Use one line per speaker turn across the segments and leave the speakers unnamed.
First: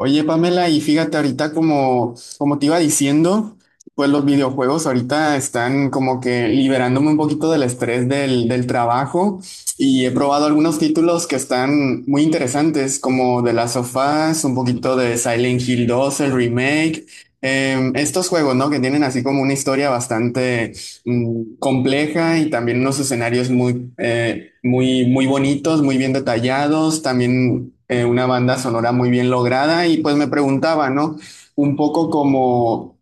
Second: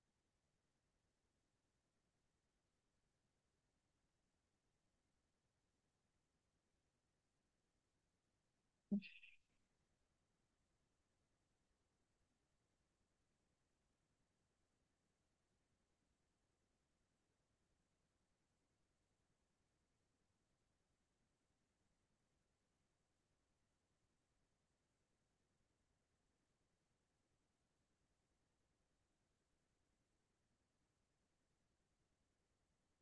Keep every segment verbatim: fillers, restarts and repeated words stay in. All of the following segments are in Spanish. Oye, Pamela, y fíjate ahorita como, como te iba diciendo, pues los videojuegos ahorita están como que liberándome un poquito del estrés del, del trabajo y he probado algunos títulos que están muy interesantes, como The Last of Us, un poquito de Silent Hill dos el remake, em, estos juegos, ¿no? Que tienen así como una historia bastante mm, compleja y también unos escenarios muy, eh, muy, muy bonitos, muy bien detallados, también eh, una banda sonora muy bien lograda y pues me preguntaba, ¿no? Un poco como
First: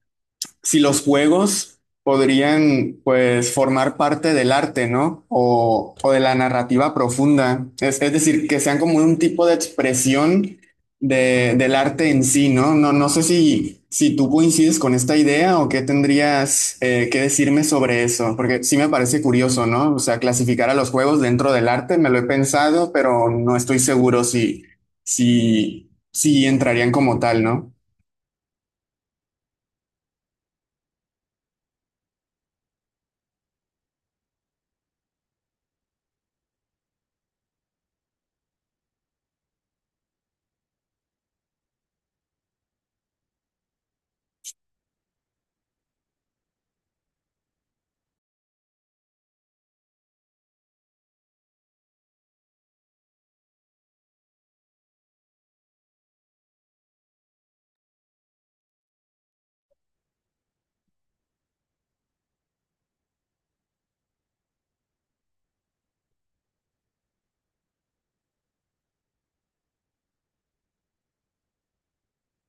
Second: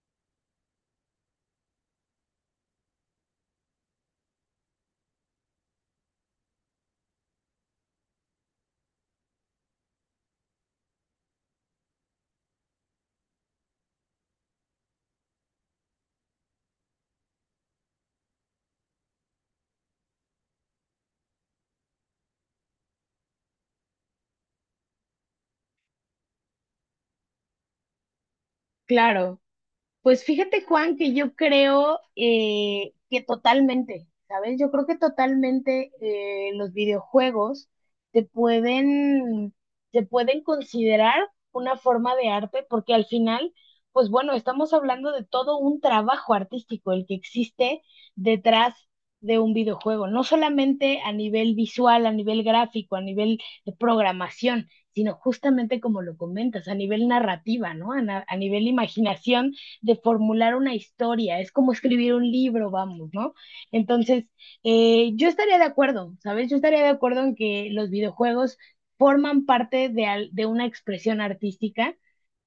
si los juegos podrían, pues, formar parte del arte, ¿no? O, o de la narrativa profunda. Es, es decir, que sean como un tipo de expresión de, del arte en sí, ¿no? No, no sé si, si tú coincides con esta idea o qué tendrías eh, que decirme sobre eso, porque sí me parece curioso, ¿no? O sea, clasificar a los juegos dentro del arte, me lo he pensado, pero no estoy seguro si, si, si entrarían como tal, ¿no?
Claro, pues fíjate, Juan, que yo creo eh, que totalmente, ¿sabes? Yo creo que totalmente eh, los videojuegos te pueden, te pueden considerar una forma de arte, porque al final, pues bueno, estamos hablando de todo un trabajo artístico, el que existe detrás de un videojuego, no solamente a nivel visual, a nivel gráfico, a nivel de programación, sino justamente como lo comentas, a nivel narrativa, ¿no? a na- a nivel imaginación de formular una historia, es como escribir un libro, vamos, ¿no? Entonces, eh, yo estaría de acuerdo, ¿sabes? Yo estaría de acuerdo en que los videojuegos forman parte de, al- de una expresión artística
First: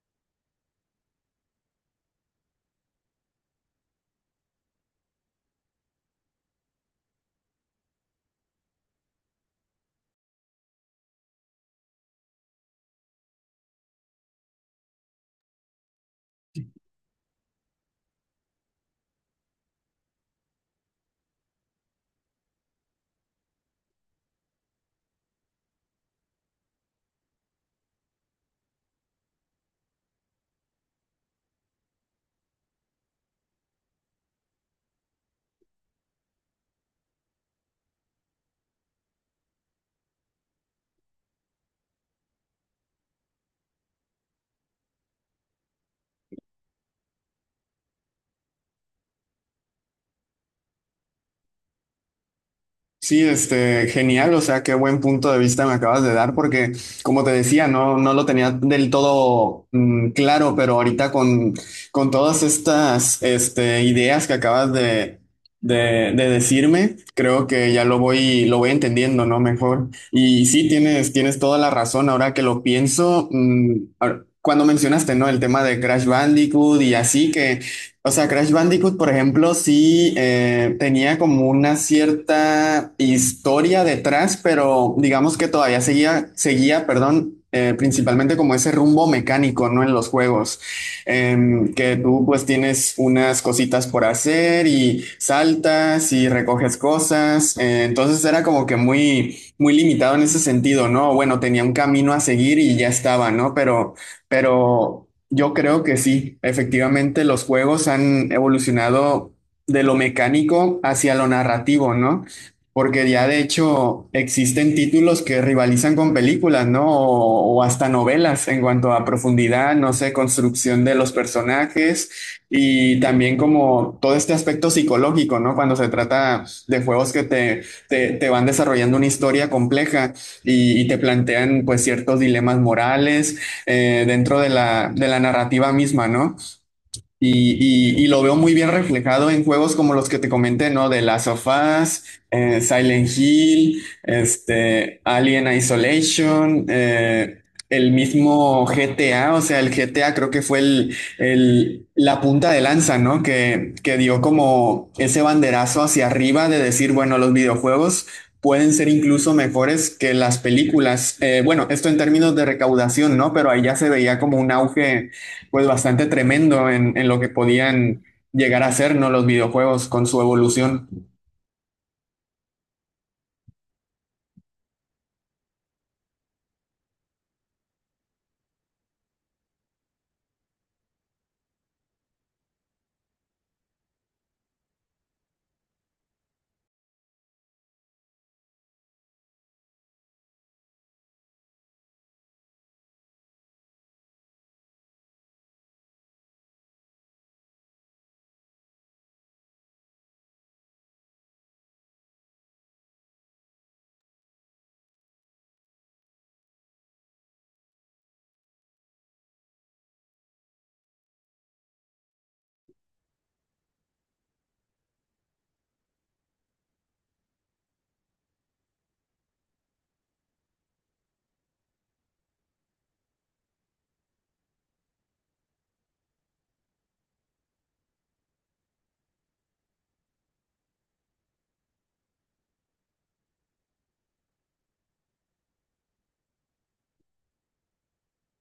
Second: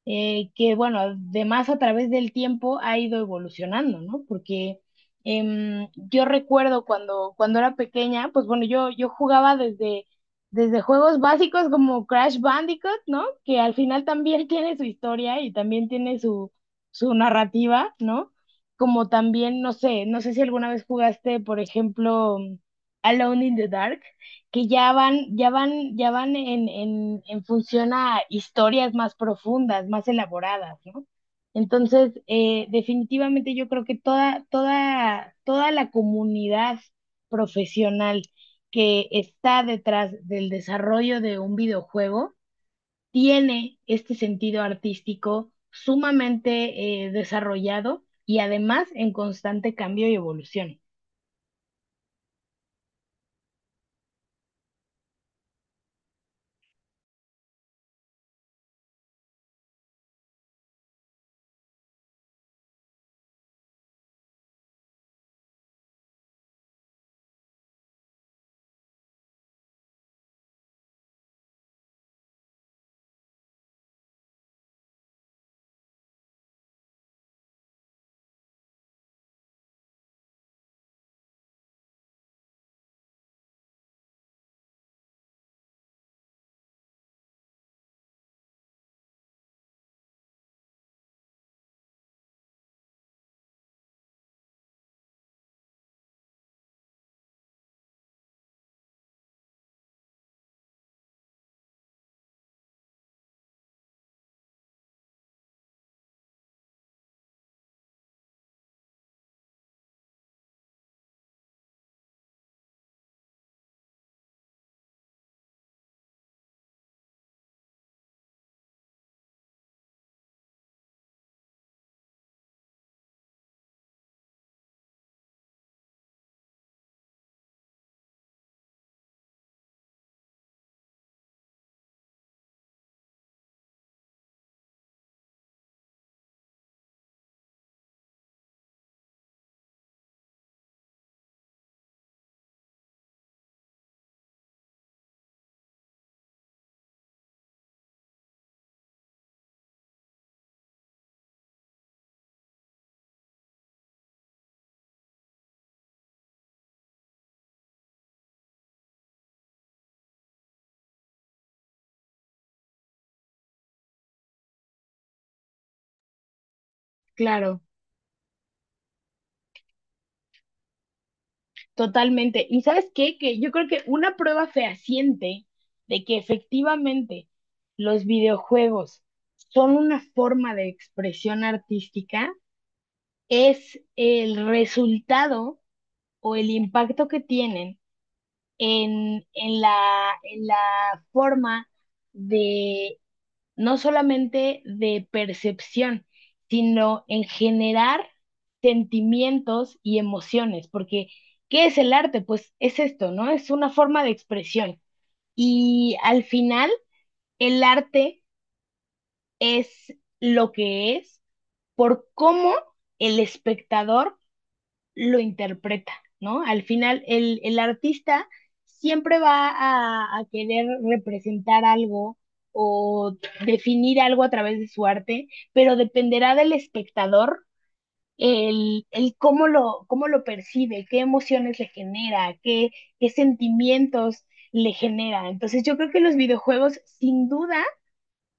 eh, que bueno, además a través del tiempo ha ido evolucionando, ¿no? Porque em, yo recuerdo cuando, cuando era pequeña, pues bueno, yo, yo jugaba desde, desde juegos básicos como Crash Bandicoot, ¿no? Que al final también tiene su historia y también tiene su, su narrativa, ¿no? Como también, no sé, no sé si alguna vez jugaste, por ejemplo, Alone in the Dark, que ya van, ya van, ya van en, en, en función a historias más profundas, más elaboradas, ¿no? Entonces, eh, definitivamente yo creo que toda, toda, toda la comunidad profesional que está detrás del desarrollo de un videojuego tiene este sentido artístico sumamente eh, desarrollado y además en constante cambio y evolución.
Sí, este, genial, o sea, qué buen punto de vista me acabas de dar, porque como te decía, no, no lo tenía del todo mm, claro, pero ahorita con, con todas estas, este, ideas que acabas de, de, de decirme, creo que ya lo voy, lo voy entendiendo, ¿no? Mejor. Y sí, tienes, tienes toda la razón, ahora que lo pienso, mm, ahora- cuando mencionaste, ¿no? El tema de Crash Bandicoot y así, que o sea, Crash Bandicoot, por ejemplo, sí eh, tenía como una cierta historia detrás, pero digamos que todavía seguía, seguía, perdón, eh, principalmente como ese rumbo mecánico, ¿no? En los juegos. Em, que tú pues tienes unas cositas por hacer y saltas y recoges cosas, eh, entonces era como que muy, muy limitado en ese sentido, ¿no? Bueno, tenía un camino a seguir y ya estaba, ¿no? Pero... Pero yo creo que sí, efectivamente los juegos han evolucionado de lo mecánico hacia lo narrativo, ¿no? Porque ya de hecho existen títulos que rivalizan con películas, ¿no? O, o hasta novelas en cuanto a profundidad, no sé, construcción de los personajes y también como todo este aspecto psicológico, ¿no? Cuando se trata de juegos que te, te, te van desarrollando una historia compleja y, y te plantean pues ciertos dilemas morales eh, dentro de la, de la narrativa misma, ¿no? Y, y- y lo veo muy bien reflejado en juegos como los que te comenté, ¿no? De Last of Us, eh, Silent Hill, este, Alien Isolation, eh, el mismo G T A, o sea, el G T A creo que fue el, el- la punta de lanza, ¿no? Que, que dio como ese banderazo hacia arriba de decir, bueno, los videojuegos pueden ser incluso mejores que las películas. Eh, bueno, esto en términos de recaudación, ¿no? Pero ahí ya se veía como un auge pues bastante tremendo en, en lo que
Claro.
podían llegar a ser, ¿no? Los videojuegos con su evolución.
Totalmente. ¿Y sabes qué? Que yo creo que una prueba fehaciente de que efectivamente los videojuegos son una forma de expresión artística es el resultado o el impacto que tienen en, en la, en la forma de, no solamente de percepción, sino en generar sentimientos y emociones, porque ¿qué es el arte? Pues es esto, ¿no? Es una forma de expresión. Y al final, el arte es lo que es por cómo el espectador lo interpreta, ¿no? Al final, el, el artista siempre va a, a querer representar algo o definir algo a través de su arte, pero dependerá del espectador el, el cómo lo, cómo lo percibe, qué emociones le genera, qué, qué sentimientos le genera. Entonces yo creo que los videojuegos sin duda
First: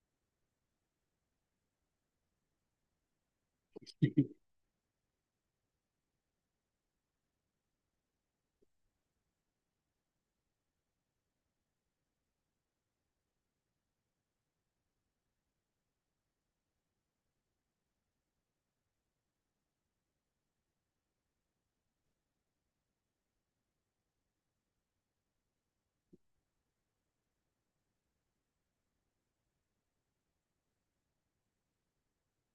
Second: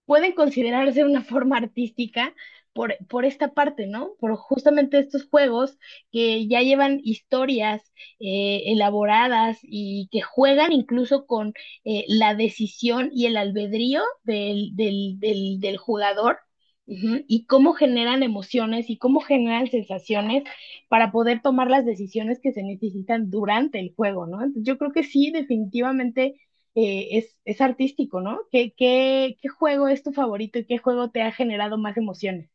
pueden considerarse una forma artística por, por esta parte, ¿no? Por justamente estos juegos que ya llevan historias eh, elaboradas y que juegan incluso con eh, la decisión y el albedrío del, del, del, del jugador. Ujú. Y cómo generan emociones y cómo generan sensaciones para poder tomar las decisiones que se necesitan durante el juego, ¿no? Entonces, yo creo que sí, definitivamente eh, es, es artístico, ¿no? ¿Qué, qué, qué juego es tu favorito y qué juego te ha generado más emociones?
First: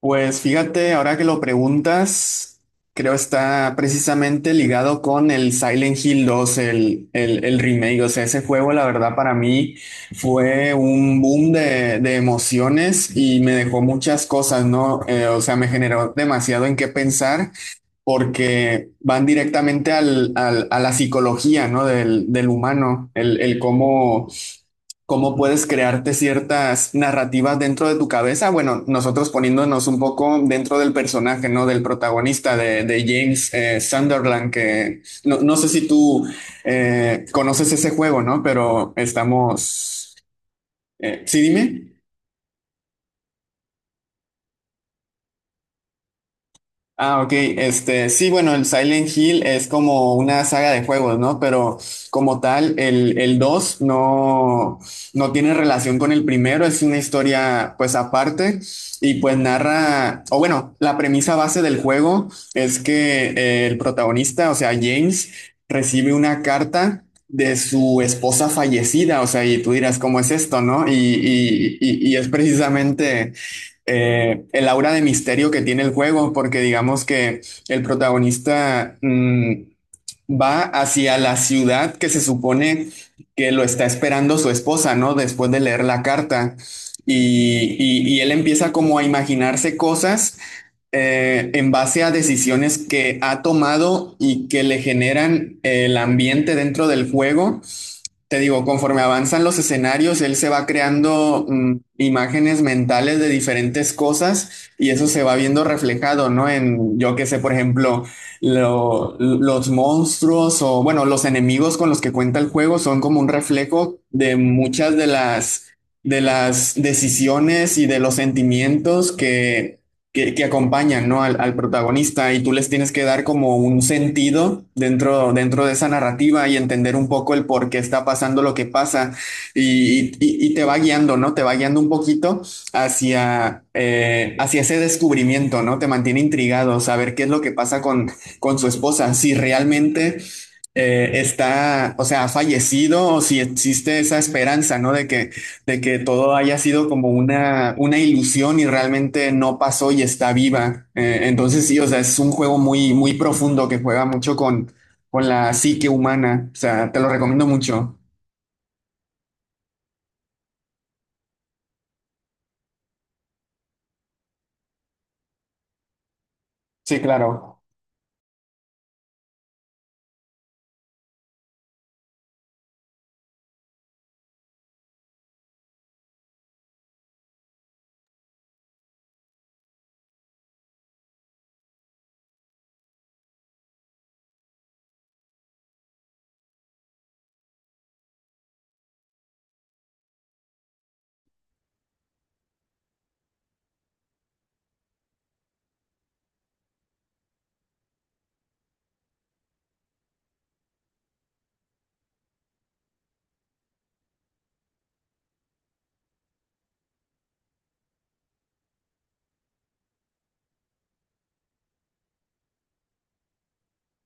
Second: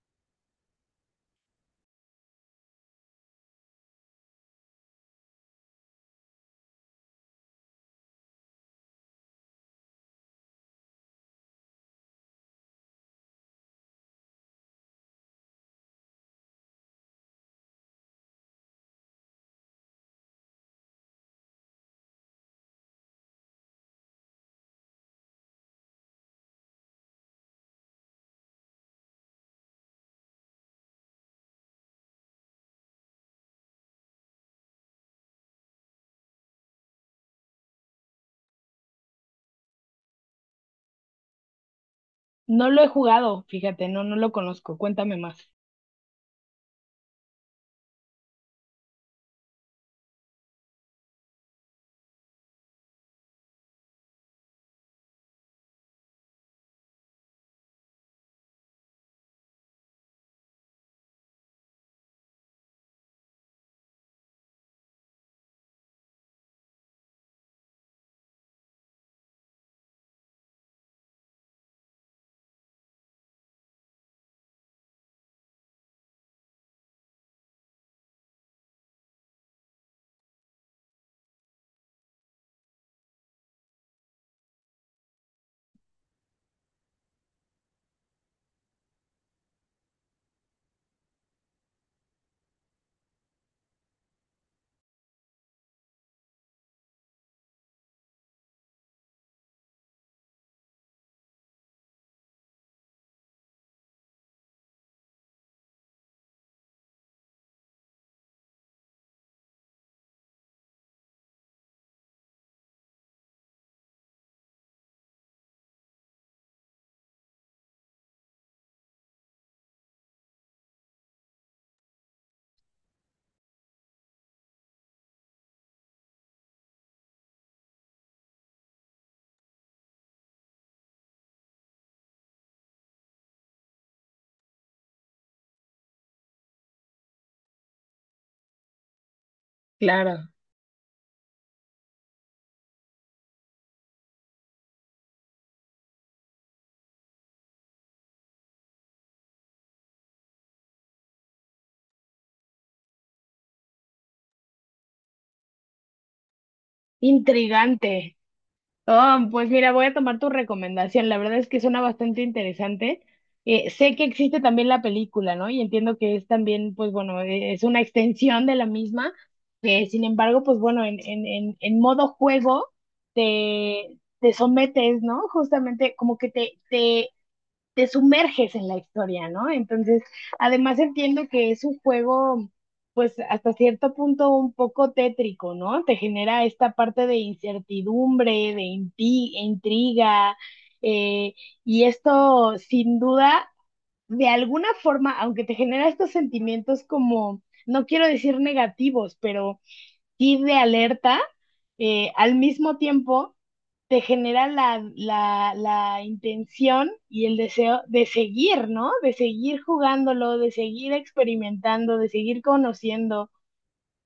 Pues fíjate, ahora que lo preguntas, creo está precisamente ligado con el Silent Hill dos el, el, el remake. O sea, ese juego, la verdad, para mí fue un boom de, de emociones y me dejó muchas cosas, ¿no? Eh, o sea, me generó demasiado en qué pensar porque van directamente al, al- a la psicología, ¿no? Del, del humano, el, el cómo cómo puedes crearte ciertas narrativas dentro de tu cabeza. Bueno, nosotros poniéndonos un poco dentro del personaje, ¿no? Del protagonista de, de James eh, Sunderland, que no, no sé si tú eh, conoces ese juego, ¿no? Pero estamos... eh, sí, dime.
No lo he jugado, fíjate, no, no lo conozco. Cuéntame más.
Ah, ok. Este, sí, bueno, el Silent Hill es como una saga de juegos, ¿no? Pero como tal, el, el dos no, no tiene relación con el primero, es una historia pues aparte y pues narra, o bueno, la premisa base del juego es que eh, el protagonista, o sea, James, recibe una carta de su esposa fallecida, o sea, y tú dirás, ¿cómo es esto, no? Y, y, y y es precisamente eh, el aura de misterio que tiene el juego, porque digamos que el protagonista mm, va hacia la ciudad que se supone que lo está esperando su esposa, ¿no? Después de leer la carta. Y, y- y él empieza como a imaginarse cosas eh, en base a decisiones que ha tomado y que le generan el ambiente dentro del juego te digo, conforme avanzan los escenarios, él se va creando mm, imágenes mentales de diferentes cosas y eso se va viendo reflejado, ¿no? En, yo qué sé, por ejemplo, lo- los monstruos o, bueno, los enemigos con los que cuenta el juego son como un reflejo de muchas de las, de las decisiones y de los sentimientos que que, que acompañan, ¿no? al, al protagonista y tú les tienes que dar como un sentido dentro, dentro de esa narrativa y entender un poco el por qué está pasando lo que pasa y, y- y te va guiando, ¿no? Te va guiando un poquito hacia, eh, hacia ese descubrimiento, ¿no? Te mantiene intrigado, saber qué es lo que pasa con, con su esposa, si realmente...
Claro.
eh, está, o sea, ha fallecido o si existe esa esperanza, ¿no? De que, de que todo haya sido como una, una ilusión y realmente no pasó y está viva. Eh, entonces sí, o sea, es un juego muy, muy profundo que juega mucho con, con la psique humana. O sea, te lo recomiendo mucho.
Intrigante. Oh, pues mira, voy a tomar tu recomendación. La verdad es que suena bastante interesante. Eh, sé que existe también la película, ¿no? Y entiendo que es también, pues
Sí,
bueno, eh,
claro.
es una extensión de la misma. Eh, sin embargo, pues bueno, en, en, en, en modo juego te, te sometes, ¿no? Justamente como que te, te te sumerges en la historia, ¿no? Entonces, además entiendo que es un juego, pues hasta cierto punto un poco tétrico, ¿no? Te genera esta parte de incertidumbre, de inti- intriga, eh, y esto sin duda, de alguna forma, aunque te genera estos sentimientos como, no quiero decir negativos, pero sí de alerta, eh, al mismo tiempo te genera la, la, la intención y el deseo de seguir, ¿no? De seguir jugándolo, de seguir experimentando, de seguir conociendo.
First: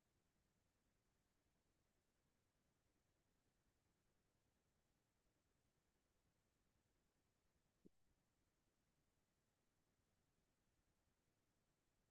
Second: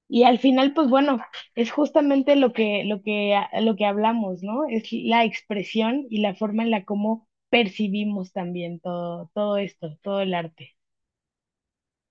Y al final, pues bueno, es justamente lo que, lo que, lo que hablamos, ¿no? Es la expresión y la forma en la cómo percibimos también todo, todo esto, todo el arte.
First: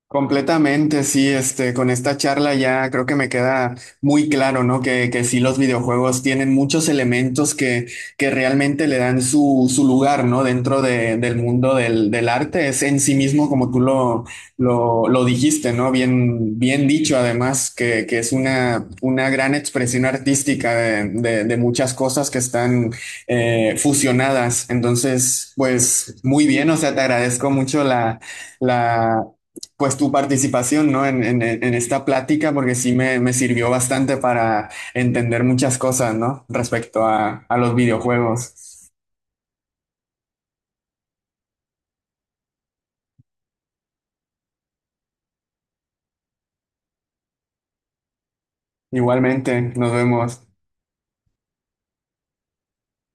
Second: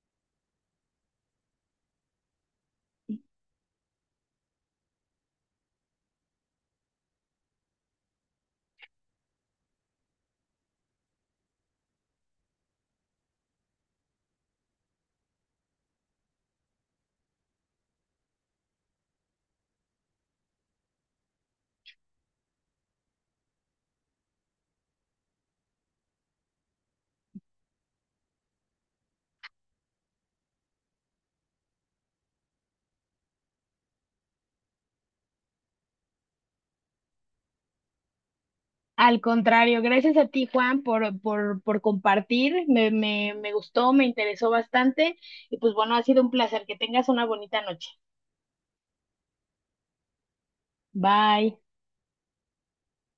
Completamente, sí, este, con esta charla ya creo que me queda muy claro, ¿no? Que, que sí, los videojuegos tienen muchos elementos que, que realmente le dan su, su lugar, ¿no? Dentro de- del mundo del, del arte. Es en sí mismo, como tú lo, lo, lo dijiste, ¿no? Bien, bien dicho, además, que, que es una, una gran expresión artística de, de- de muchas cosas que están eh, fusionadas. Entonces, pues muy bien, o sea, te agradezco mucho la pues tu participación, ¿no? En, en- en esta plática, porque sí me, me sirvió bastante para entender muchas cosas, ¿no? Respecto a, a los videojuegos.
Al contrario, gracias a ti, Juan, por, por, por compartir. Me, me, me gustó, me interesó bastante y pues bueno, ha sido un placer. Que tengas una bonita noche.
Igualmente, nos vemos.
Bye.